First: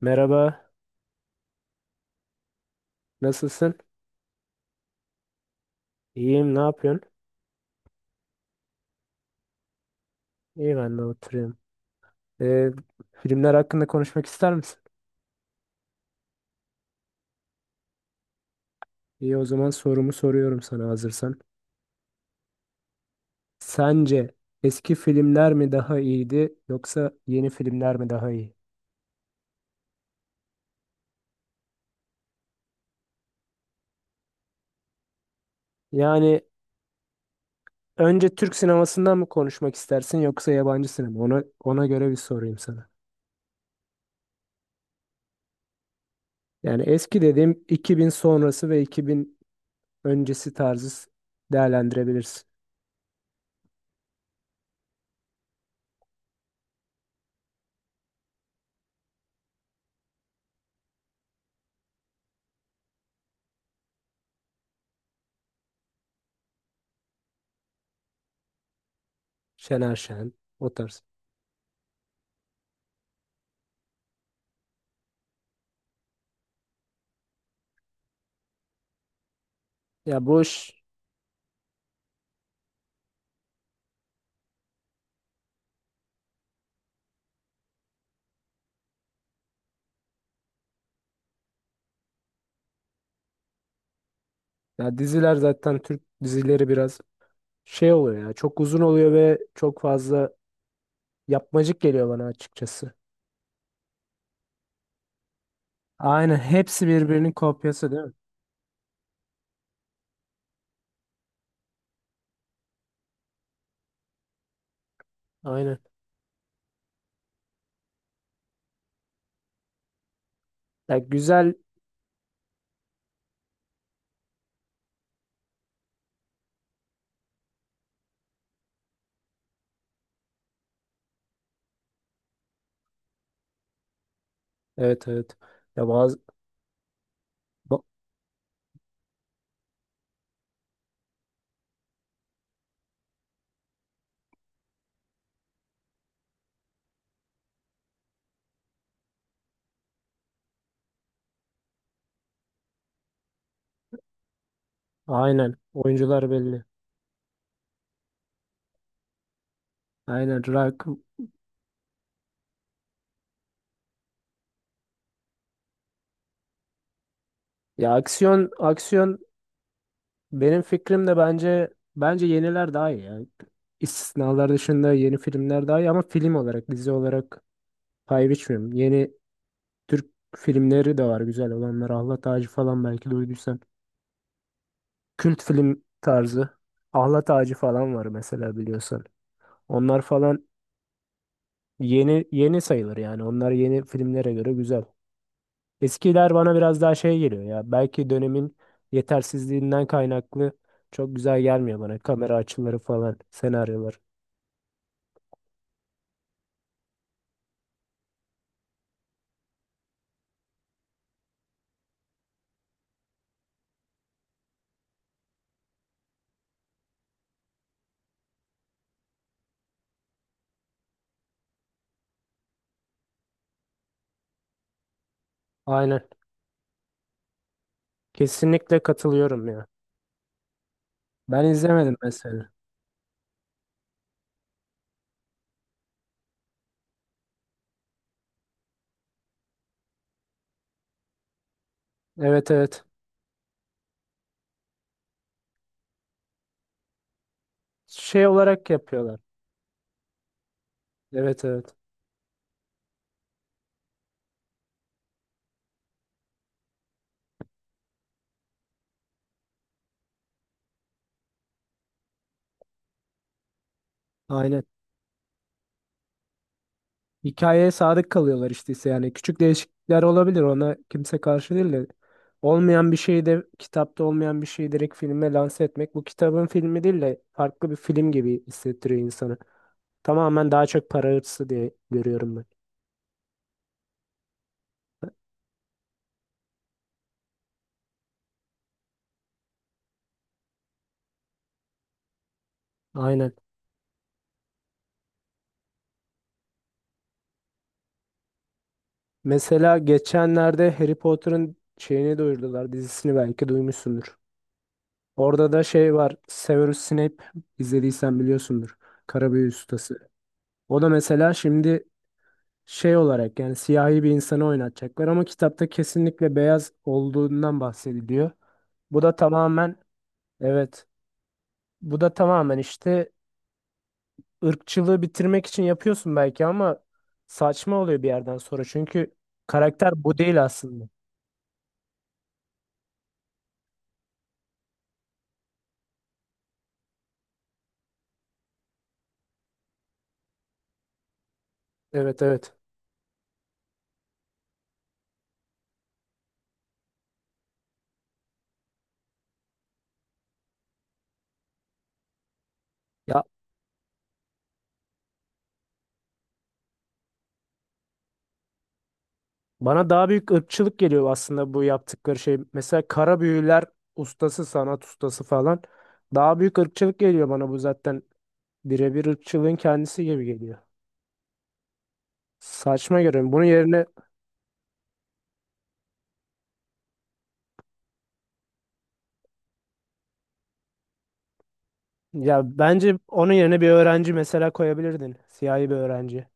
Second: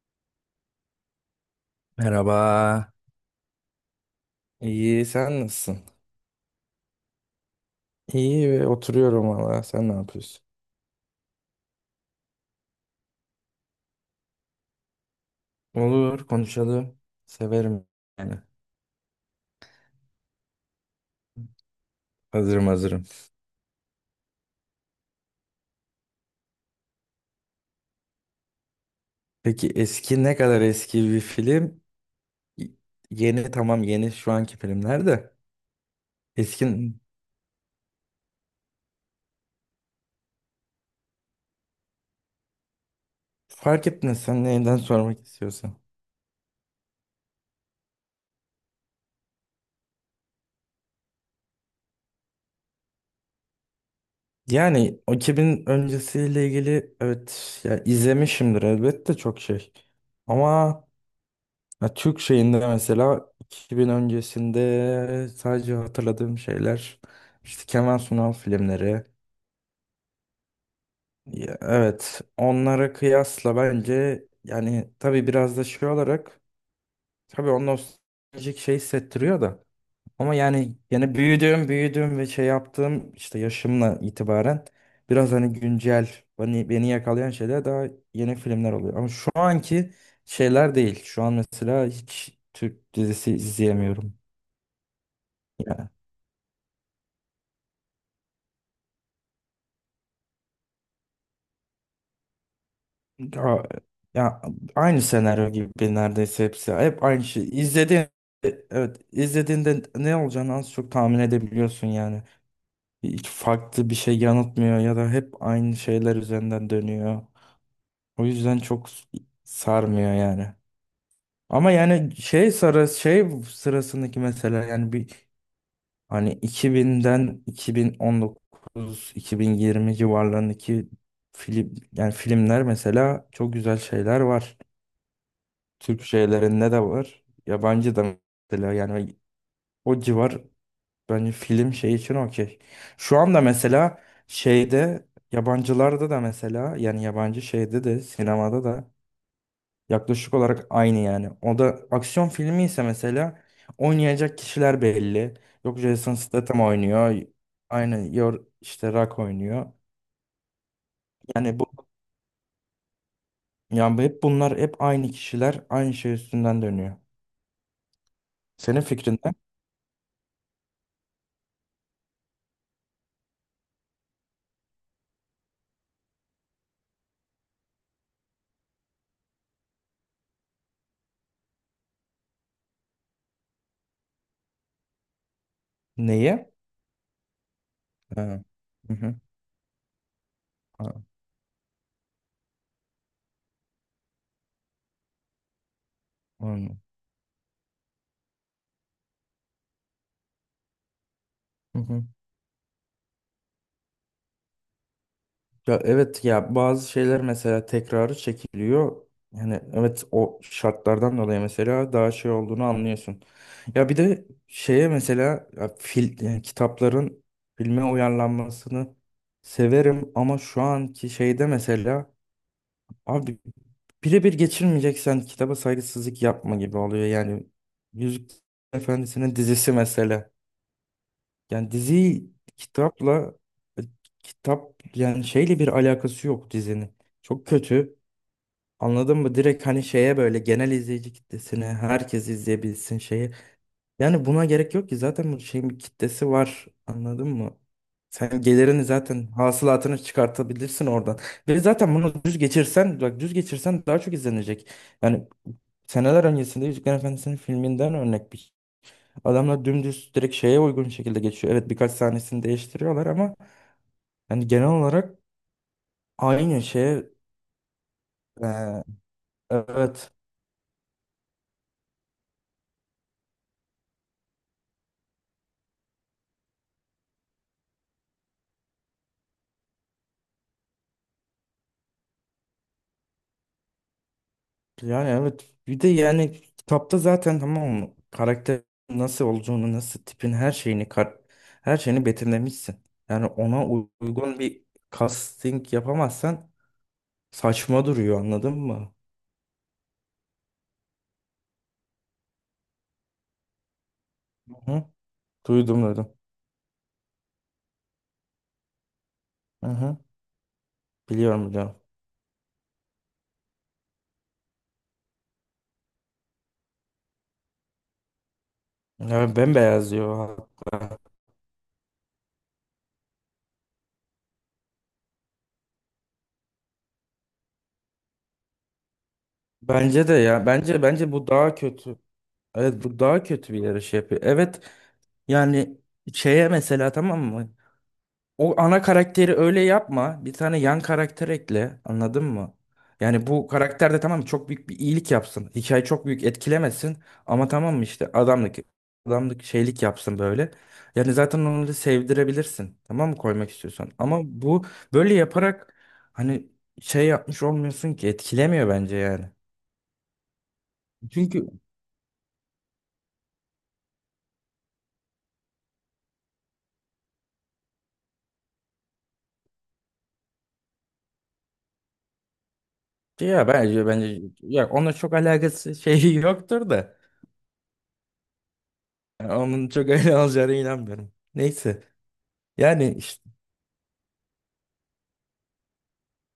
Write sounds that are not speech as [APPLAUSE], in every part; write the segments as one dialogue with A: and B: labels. A: Merhaba,
B: Merhaba.
A: nasılsın?
B: İyi, sen nasılsın?
A: İyiyim, ne yapıyorsun?
B: İyi ve oturuyorum valla. Sen ne yapıyorsun?
A: İyi, ben de oturuyorum. Ee, Filmler hakkında konuşmak ister misin?
B: Olur, konuşalım. Severim yani.
A: İyi, o zaman sorumu soruyorum sana hazırsan.
B: Hazırım, hazırım.
A: Sence eski filmler mi daha iyiydi yoksa yeni filmler mi daha iyi?
B: Peki eski ne kadar eski bir film? Y- Yeni, tamam, yeni şu anki filmler de.
A: Yani
B: Eski
A: önce Türk sinemasından mı konuşmak istersin yoksa yabancı sinema? Ona göre bir sorayım sana.
B: fark etmez, sen neyden sormak istiyorsan.
A: Yani eski dediğim 2000 sonrası ve 2000 öncesi tarzı değerlendirebilirsin.
B: Yani o 2000 öncesiyle ilgili, evet ya, izlemişimdir elbette çok şey. Ama ya Türk şeyinde mesela 2000 öncesinde sadece hatırladığım şeyler işte Kemal Sunal filmleri.
A: Şener Şen, o tarz.
B: Ya evet, onlara kıyasla bence, yani tabii biraz da şey olarak, tabii o nostaljik şey hissettiriyor da,
A: Ya
B: ama
A: boş
B: yani büyüdüğüm ve şey yaptığım, işte yaşımla itibaren biraz hani güncel, beni yakalayan şeyler daha yeni filmler oluyor. Ama şu anki şeyler değil. Şu an mesela hiç Türk dizisi izleyemiyorum.
A: Ya, diziler zaten Türk dizileri biraz şey oluyor ya. Çok uzun oluyor ve çok fazla yapmacık geliyor bana açıkçası.
B: Ya, ya, aynı senaryo gibi
A: Aynen,
B: neredeyse hepsi.
A: hepsi
B: Hep aynı
A: birbirinin
B: şey.
A: kopyası değil mi?
B: Evet, izlediğinde ne olacağını az çok tahmin edebiliyorsun yani. Hiç farklı bir şey yanıtmıyor ya da hep aynı
A: Aynen.
B: şeyler üzerinden dönüyor. O yüzden çok sarmıyor yani.
A: Ya, güzel.
B: Ama yani şey sarı şey sırasındaki mesela, yani bir hani 2000'den 2019, 2020 civarlarındaki film, yani filmler mesela çok güzel şeyler var.
A: Evet, evet. Ya
B: Türk
A: bazı
B: şeylerinde de var.
A: ba-
B: Yabancı da mesela, yani o civar bence film şey için okey. Şu anda mesela şeyde, yabancılarda da mesela, yani yabancı şeyde de, sinemada da yaklaşık olarak aynı yani. O da aksiyon filmi ise mesela oynayacak kişiler belli.
A: aynen,
B: Yok, Jason
A: oyuncular
B: Statham
A: belli.
B: oynuyor. Aynı yor, işte Rock oynuyor.
A: Aynen, Rock.
B: Yani bu yani hep bunlar, hep aynı kişiler aynı şey üstünden dönüyor.
A: Ya aksiyon
B: Senin
A: aksiyon
B: fikrinde
A: Benim fikrim de, bence yeniler daha iyi yani. İstisnalar dışında yeni filmler daha iyi ama film olarak dizi olarak pay biçmiyorum. Yeni Türk filmleri de var, güzel olanlar. Ahlat Ağacı falan, belki duyduysan. Kült film tarzı.
B: neye?
A: Ahlat Ağacı falan var
B: Ha.
A: mesela, biliyorsan. Onlar falan
B: Ha,
A: yeni yeni sayılır yani. Onlar yeni filmlere göre güzel. Eskiler bana
B: aynen.
A: biraz daha şey geliyor ya. Belki dönemin yetersizliğinden kaynaklı çok güzel
B: Hı
A: gelmiyor bana.
B: hı.
A: Kamera açıları falan, senaryolar.
B: Ya evet ya, bazı şeyler mesela tekrarı çekiliyor. Yani evet, o şartlardan dolayı mesela daha şey olduğunu anlıyorsun. Ya bir de şeye mesela ya, yani kitapların filme uyarlanmasını severim, ama şu anki şeyde mesela abi, birebir geçirmeyeceksen kitaba
A: Aynen.
B: saygısızlık yapma gibi oluyor. Yani Yüzük
A: Kesinlikle
B: Efendisi'nin
A: katılıyorum ya.
B: dizisi mesela.
A: Ben
B: Yani
A: izlemedim
B: diziyi
A: mesela.
B: kitapla, e, kitap, yani şeyle bir alakası yok dizinin. Çok kötü. Anladın mı? Direkt hani şeye böyle genel izleyici kitlesine herkes
A: Evet, evet.
B: izleyebilsin şeyi. Yani buna gerek yok ki, zaten bu şeyin bir kitlesi var. Anladın mı?
A: Şey
B: Sen
A: olarak
B: gelirini
A: yapıyorlar.
B: zaten hasılatını çıkartabilirsin oradan.
A: Evet,
B: Ve
A: evet.
B: zaten bunu düz geçirsen, bak düz geçirsen daha çok izlenecek. Yani seneler öncesinde Yüzüklerin Efendisi'nin filminden örnek bir, adamlar dümdüz direkt şeye uygun şekilde geçiyor. Evet, birkaç sahnesini değiştiriyorlar ama yani
A: Aynen.
B: genel olarak aynı şeye,
A: Hikayeye sadık kalıyorlar işte, ise
B: e,
A: yani küçük değişiklikler
B: evet.
A: olabilir, ona kimse karşı değil de olmayan bir şeyi de kitapta olmayan bir şeyi direkt filme lanse etmek bu kitabın filmi değil de farklı bir film gibi hissettiriyor insanı. Tamamen daha çok para hırsı diye görüyorum ben.
B: Yani evet, bir de yani kitapta zaten, tamam mı, karakter nasıl olduğunu, nasıl tipin her şeyini her şeyini betimlemişsin. Yani
A: Aynen.
B: ona uygun bir casting yapamazsan saçma duruyor, anladın mı?
A: Mesela geçenlerde Harry Potter'ın şeyini duyurdular, dizisini belki duymuşsundur.
B: Hı hı.
A: Orada da
B: Duydum,
A: şey
B: dedim.
A: var, Severus Snape, izlediysen biliyorsundur. Karabüyü
B: Hı hı.
A: Ustası. O da mesela
B: Biliyorum, biliyorum.
A: şimdi şey olarak yani siyahi bir insanı oynatacaklar ama kitapta kesinlikle beyaz olduğundan bahsediliyor. Bu da
B: Evet,
A: tamamen
B: bembeyaz diyor
A: evet
B: hatta.
A: bu da tamamen işte ırkçılığı bitirmek için yapıyorsun belki ama saçma oluyor bir yerden sonra çünkü karakter
B: Bence de
A: bu değil
B: ya. Bence
A: aslında.
B: bence bu daha kötü. Evet, bu daha kötü bir yarış yapıyor. Evet yani şeye mesela, tamam mı? O ana karakteri öyle yapma. Bir tane yan karakter ekle.
A: Evet,
B: Anladın
A: evet.
B: mı? Yani bu karakter de, tamam mı, çok büyük bir iyilik yapsın. Hikaye çok büyük etkilemesin. Ama tamam mı işte, adamlık şeylik yapsın böyle. Yani zaten onu da sevdirebilirsin, tamam mı,
A: Ya,
B: koymak istiyorsan. Ama bu böyle yaparak hani şey yapmış olmuyorsun ki, etkilemiyor bence yani.
A: bana daha büyük ırkçılık geliyor
B: Çünkü
A: aslında bu yaptıkları şey. Mesela kara büyüler ustası, sanat ustası falan. Daha büyük ırkçılık geliyor bana, bu zaten birebir ırkçılığın kendisi gibi geliyor. Saçma görüyorum. Bunun
B: ya bence
A: yerine
B: bence ya onunla çok alakası [LAUGHS] şeyi yoktur da. Yani onun çok öyle olacağına inanmıyorum. Neyse.
A: ya
B: Yani
A: bence
B: işte
A: onun yerine bir öğrenci mesela koyabilirdin. Siyahi bir öğrenci.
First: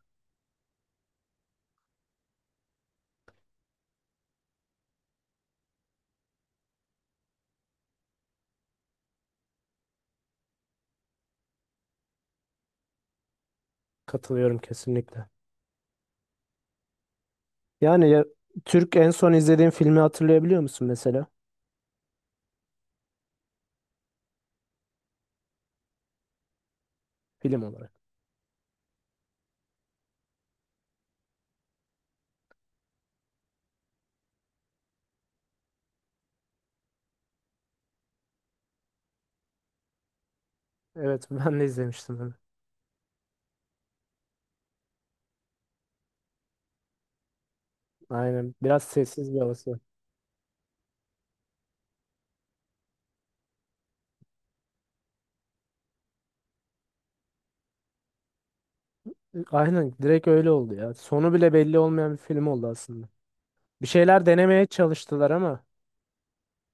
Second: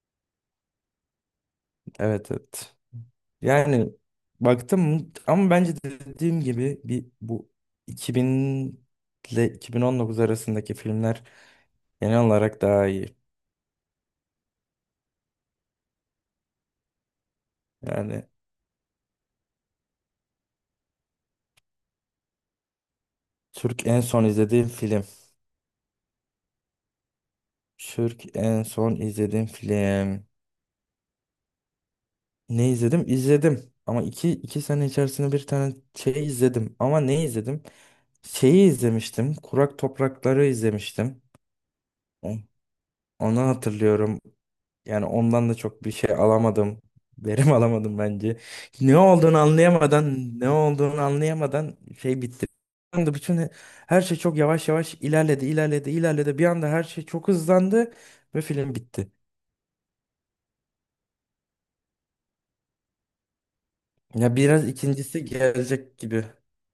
B: evet, evet. Yani baktım, ama bence dediğim gibi bir bu 2000 ile 2019 arasındaki filmler genel olarak daha iyi.
A: Katılıyorum kesinlikle. Yani ya,
B: Yani
A: Türk en son izlediğin filmi hatırlayabiliyor musun mesela?
B: Türk en son izlediğim film.
A: Film olarak.
B: Türk en son izlediğim film. Ne izledim? İzledim. Ama 2 sene içerisinde bir tane şey izledim. Ama ne izledim? Şeyi izlemiştim. Kurak Toprakları izlemiştim.
A: Evet, ben de izlemiştim onu.
B: O- Onu hatırlıyorum. Yani ondan da çok bir şey alamadım. Verim [LAUGHS] alamadım bence.
A: Aynen. Biraz
B: Ne
A: sessiz
B: olduğunu
A: bir havası.
B: anlayamadan, ne olduğunu anlayamadan şey bitti. Bir anda bütün her şey çok yavaş yavaş ilerledi, ilerledi, ilerledi. Bir anda her şey çok hızlandı ve film bitti.
A: Aynen, direkt öyle oldu ya. Sonu bile belli olmayan bir film oldu aslında. Bir şeyler
B: Ya
A: denemeye
B: biraz ikincisi
A: çalıştılar ama
B: gelecek gibi.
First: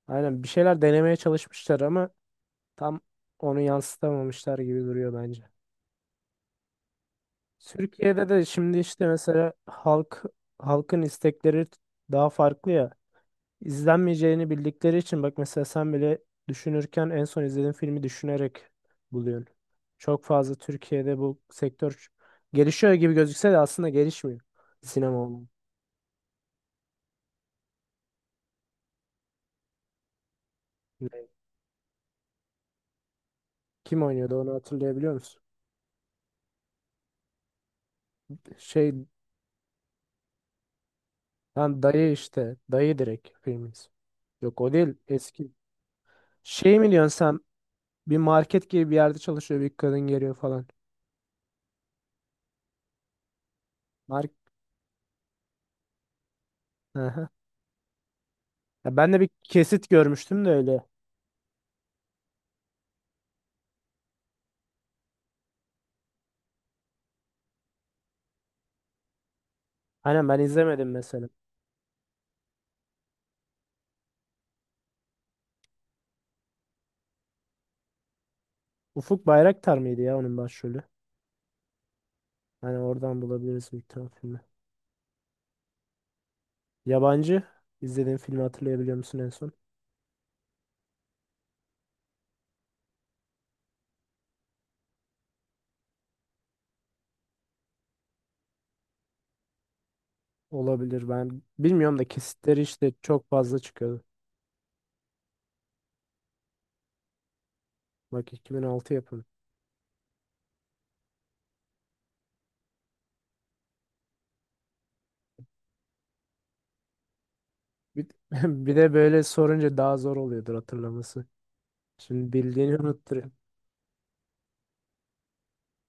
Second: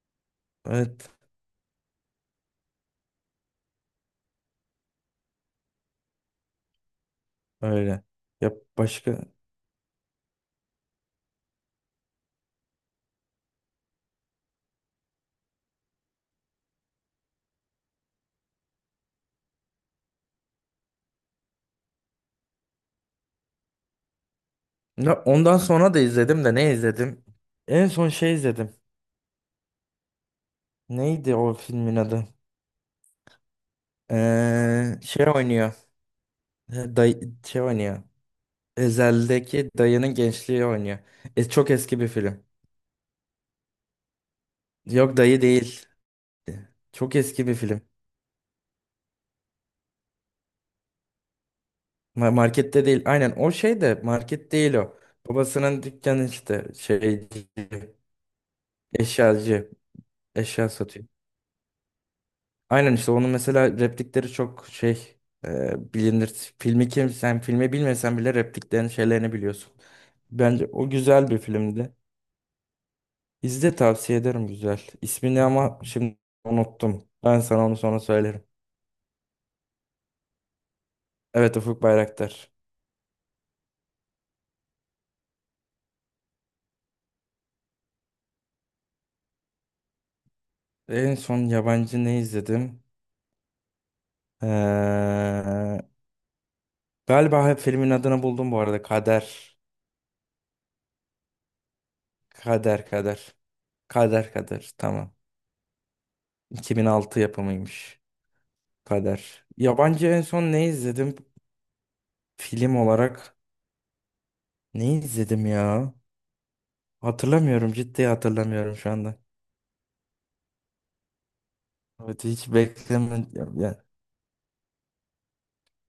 A: aynen bir şeyler
B: Evet,
A: denemeye çalışmışlar ama tam onu yansıtamamışlar gibi duruyor bence.
B: öyle.
A: Türkiye'de de
B: Ya
A: şimdi işte
B: başka.
A: mesela halkın istekleri daha farklı ya. İzlenmeyeceğini bildikleri için, bak mesela sen bile düşünürken en son izlediğin filmi düşünerek buluyorsun. Çok fazla Türkiye'de bu sektör gelişiyor gibi gözükse de aslında gelişmiyor.
B: Ya
A: Sinema olma.
B: ondan sonra da izledim de, ne izledim? En son şey izledim. Neydi o filmin adı?
A: Kim oynuyordu, onu hatırlayabiliyor
B: Şey
A: musun?
B: oynuyor. Day şey oynuyor.
A: Şey,
B: Ezel'deki dayının gençliği oynuyor. E, çok
A: lan
B: eski bir
A: dayı
B: film.
A: işte. Dayı direkt filmimiz. Yok, o değil
B: Yok, dayı
A: eski.
B: değil.
A: Şey mi
B: Çok
A: diyorsun sen?
B: eski bir film.
A: Bir market gibi bir yerde çalışıyor, bir kadın geliyor falan.
B: Markette değil. Aynen o şey de
A: Mark
B: market değil o. Babasının dükkanı işte şeyci,
A: Ya, ben de bir
B: eşyacı,
A: kesit görmüştüm de
B: eşya
A: öyle.
B: satıyor. Aynen işte onun mesela replikleri çok şey, bilinir. Filmi kim sen filmi bilmesen bile repliklerin şeylerini biliyorsun.
A: Aynen, ben
B: Bence o
A: izlemedim mesela.
B: güzel bir filmdi. İzle, tavsiye ederim, güzel. İsmini ama şimdi unuttum. Ben sana onu sonra söylerim.
A: Ufuk Bayraktar mıydı ya onun başrolü?
B: Evet, Ufuk Bayraktar.
A: Hani oradan bulabiliriz bir tane filmi. Yabancı izlediğin filmi hatırlayabiliyor musun en son?
B: En son yabancı ne izledim? Ee, galiba hep filmin adını buldum bu arada. Kader.
A: Olabilir, ben bilmiyorum da kesitleri
B: Kader,
A: işte çok
B: Kader.
A: fazla çıkıyordu.
B: Kader, Kader, tamam. 2006 yapımıymış.
A: Bak, 2006 yapımı.
B: Kader. Yabancı en son ne izledim? Film olarak ne izledim ya? Hatırlamıyorum, ciddi
A: Bir, [LAUGHS]
B: hatırlamıyorum
A: bir
B: şu
A: de
B: anda.
A: böyle sorunca daha zor oluyordur hatırlaması.
B: Evet,
A: Şimdi
B: hiç
A: bildiğini unutturuyor.
B: beklemedim.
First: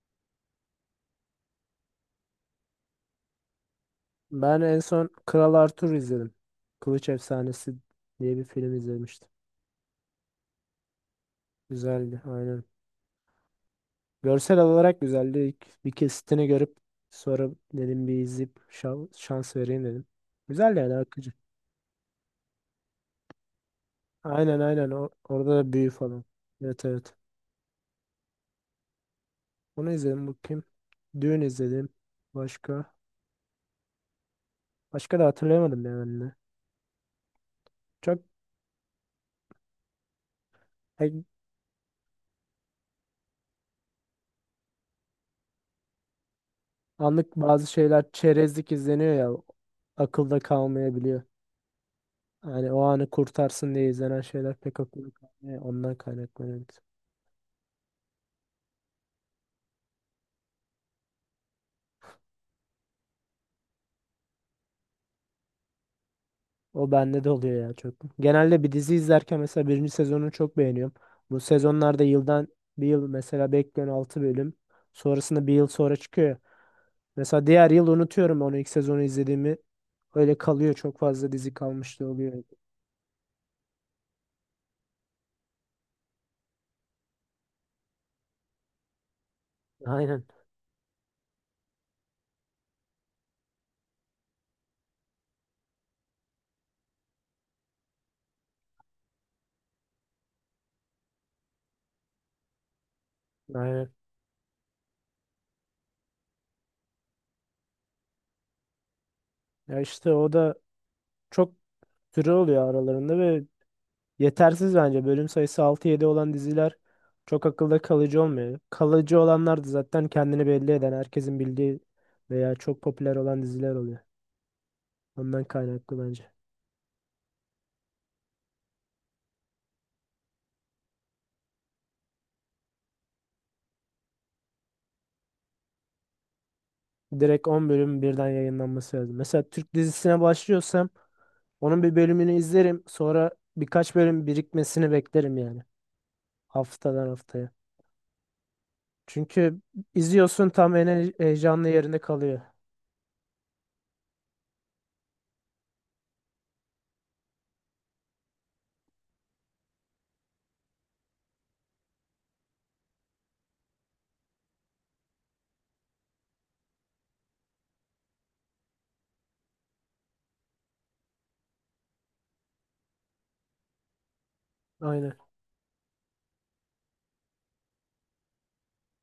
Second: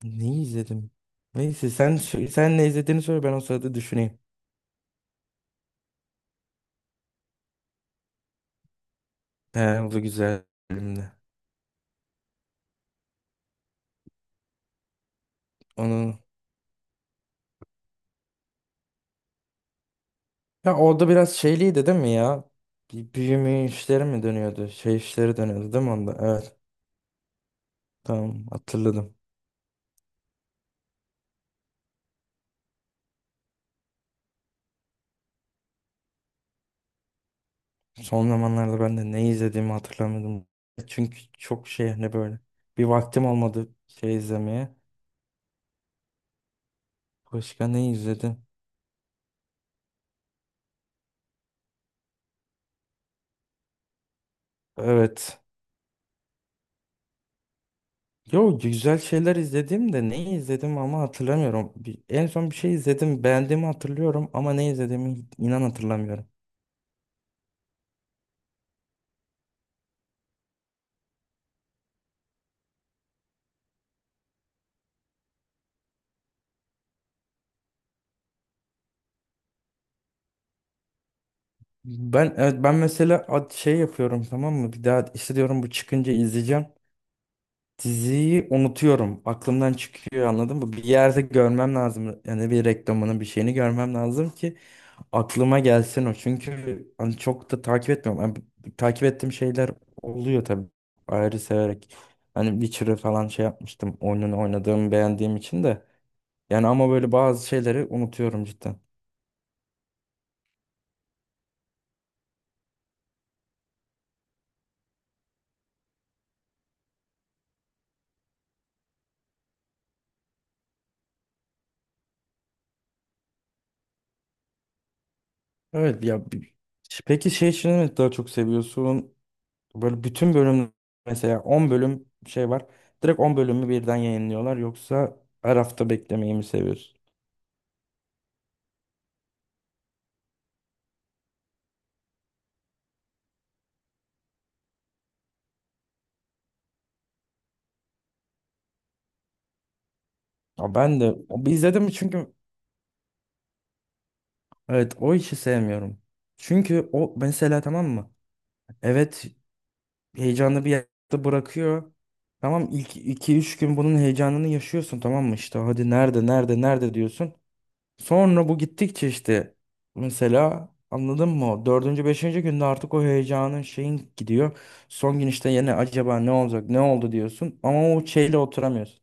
B: Neyi izledim? Neyse, sen ne izlediğini söyle, ben o sırada düşüneyim.
A: Ben en son Kral Arthur izledim. Kılıç Efsanesi diye bir film izlemiştim.
B: He, bu güzel filmdi.
A: Güzeldi aynen. Görsel olarak güzeldi. İlk bir
B: Onu,
A: kesitini görüp sonra dedim bir izleyip şans vereyim dedim.
B: ya
A: Güzel, yani
B: orada biraz
A: akıcı.
B: şeyliydi değil mi ya? Bir büyüme işleri mi
A: Aynen,
B: dönüyordu?
A: aynen.
B: Şey işleri
A: Orada
B: dönüyordu
A: da
B: değil
A: büyü
B: mi onda?
A: falan.
B: Evet,
A: Evet, evet.
B: tamam, hatırladım.
A: Onu izledim bakayım. Düğün izledim. Başka? Başka da hatırlayamadım ya ben de. Çok
B: Son zamanlarda ben de ne izlediğimi hatırlamıyordum. Çünkü
A: e,
B: çok şey hani böyle bir vaktim olmadı şey izlemeye.
A: anlık bazı
B: Başka ne
A: şeyler
B: izledim?
A: çerezlik izleniyor ya. Akılda kalmayabiliyor. Yani o anı kurtarsın diye izlenen şeyler pek akılda
B: Evet.
A: kalmıyor. Ondan kaynaklanıyor.
B: Yo, güzel şeyler izledim de neyi izledim ama hatırlamıyorum. En son bir şey izledim, beğendiğimi hatırlıyorum ama ne izlediğimi inan hatırlamıyorum.
A: O bende de oluyor ya, çok. Genelde bir dizi izlerken mesela birinci sezonu çok beğeniyorum. Bu sezonlarda yıldan bir yıl mesela bekliyorum 6 bölüm. Sonrasında bir yıl sonra çıkıyor ya. Mesela diğer yıl unutuyorum onu, ilk sezonu izlediğimi. Öyle kalıyor, çok fazla dizi kalmıştı
B: Ben
A: oluyor.
B: evet, ben mesela şey yapıyorum, tamam mı? Bir daha işte diyorum, bu çıkınca izleyeceğim. Diziyi unutuyorum. Aklımdan
A: Aynen.
B: çıkıyor, anladın mı? Bir yerde görmem lazım. Yani bir reklamını, bir şeyini görmem lazım ki aklıma gelsin o. Çünkü hani çok da takip etmiyorum. Hani takip ettiğim şeyler oluyor tabii. Ayrı severek. Hani Witcher'ı falan şey
A: Aynen.
B: yapmıştım. Oyununu oynadığım, beğendiğim için de. Yani ama böyle bazı şeyleri unutuyorum cidden.
A: Ya işte o da çok süre oluyor aralarında ve yetersiz bence. Bölüm sayısı 6-7 olan diziler çok akılda kalıcı olmuyor. Kalıcı olanlar da zaten kendini belli eden, herkesin bildiği veya çok popüler olan diziler oluyor. Ondan kaynaklı
B: Evet
A: bence.
B: ya, peki şey için mi daha çok seviyorsun? Böyle bütün bölüm, mesela 10 bölüm şey var. Direkt 10 bölümü birden yayınlıyorlar. Yoksa her hafta beklemeyi mi seviyorsun?
A: Direkt 10 bölüm birden yayınlanması lazım. Mesela Türk dizisine başlıyorsam onun bir bölümünü izlerim. Sonra birkaç bölüm birikmesini beklerim yani. Haftadan haftaya. Çünkü izliyorsun,
B: Ya
A: tam
B: ben
A: en
B: de bir
A: heyecanlı
B: izledim,
A: yerinde
B: çünkü
A: kalıyor.
B: evet, o işi sevmiyorum. Çünkü o mesela, tamam mı? Evet, heyecanlı bir yerde bırakıyor. Tamam, ilk iki üç gün bunun heyecanını yaşıyorsun, tamam mı? İşte hadi nerede, nerede, nerede diyorsun. Sonra bu gittikçe işte mesela, anladın mı, o dördüncü, beşinci günde artık o heyecanın şeyin gidiyor.
A: Aynen.
B: Son gün işte yine acaba ne olacak, ne oldu diyorsun. Ama o şeyle oturamıyorsun.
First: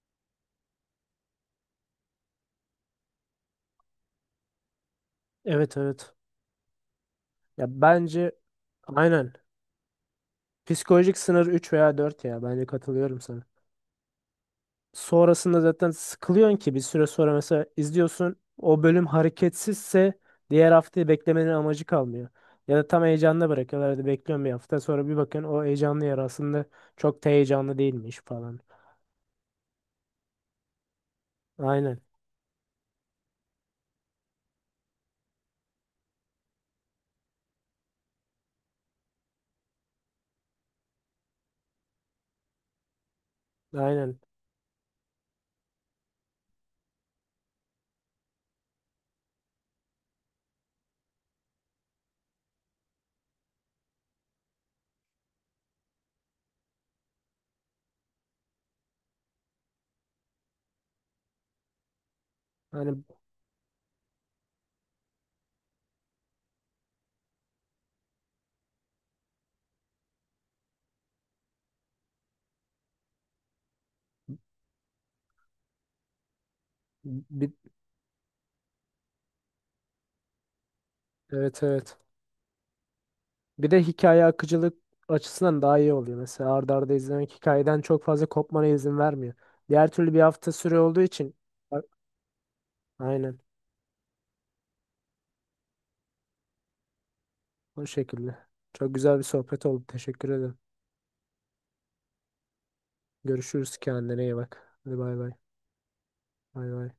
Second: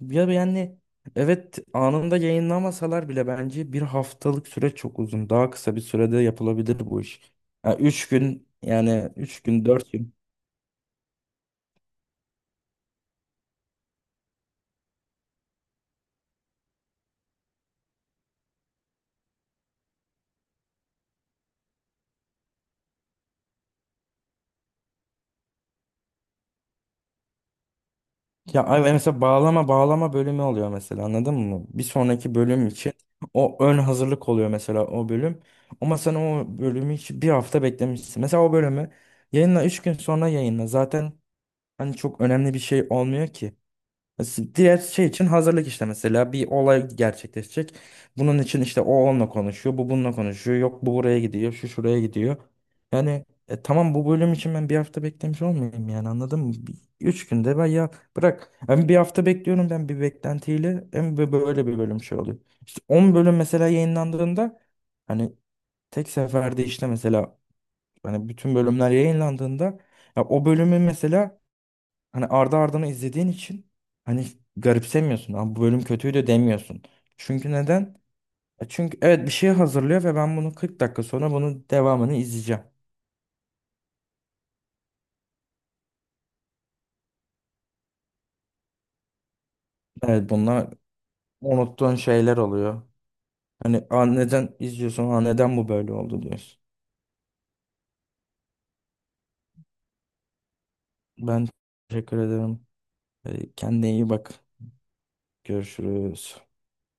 B: Ya yani evet, anında yayınlamasalar bile bence bir haftalık süre çok uzun. Daha kısa
A: Evet,
B: bir
A: evet.
B: sürede yapılabilir bu iş.
A: Ya
B: Yani üç
A: bence
B: gün
A: aynen.
B: 4 gün.
A: Psikolojik sınır 3 veya 4 ya. Bence katılıyorum sana. Sonrasında zaten sıkılıyorsun ki bir süre sonra mesela izliyorsun, o bölüm hareketsizse diğer haftayı beklemenin amacı kalmıyor. Ya da tam heyecanla bırakıyorlar. Hadi bekliyorum bir hafta sonra, bir bakın o heyecanlı yer aslında çok da heyecanlı değilmiş falan.
B: Ya mesela bağlama bağlama bölümü oluyor mesela, anladın mı? Bir
A: Aynen.
B: sonraki bölüm için o ön hazırlık oluyor mesela o bölüm. Ama sen o bölümü hiç bir hafta beklemişsin. Mesela o bölümü yayınla, 3 gün sonra yayınla. Zaten hani çok önemli bir şey olmuyor ki.
A: Aynen.
B: Diğer şey için hazırlık, işte mesela bir olay gerçekleşecek. Bunun için işte o onunla konuşuyor, bu bununla konuşuyor. Yok bu buraya gidiyor, şu şuraya gidiyor. Yani tamam, bu bölüm için ben bir hafta beklemiş olmayayım yani, anladın mı? 3 günde ben ya bırak. Hem bir hafta bekliyorum ben bir beklentiyle, hem böyle bir bölüm şey oluyor. İşte
A: Hani
B: 10 bölüm mesela yayınlandığında, hani tek seferde işte mesela hani bütün bölümler yayınlandığında, ya o bölümü mesela hani ardı ardına izlediğin için hani garipsemiyorsun. Abi bu bölüm kötüydü demiyorsun.
A: bir,
B: Çünkü neden? E, çünkü evet bir şey hazırlıyor ve ben bunu 40 dakika sonra
A: evet,
B: bunun
A: evet.
B: devamını izleyeceğim.
A: Bir de hikaye akıcılık açısından daha iyi oluyor. Mesela arda arda izlemek hikayeden çok fazla kopmana izin vermiyor. Diğer türlü bir
B: Evet,
A: hafta
B: bunlar
A: süre olduğu için. A-
B: unuttuğun şeyler oluyor.
A: aynen.
B: Hani, "Aa, neden izliyorsun? Aa, neden bu böyle oldu," diyorsun.
A: O şekilde. Çok güzel bir sohbet oldu. Teşekkür ederim.
B: Ben teşekkür ederim. E,
A: Görüşürüz.
B: kendine iyi
A: Kendine
B: bak.
A: iyi bak. Hadi bay bay.
B: Görüşürüz.
A: Bay bay.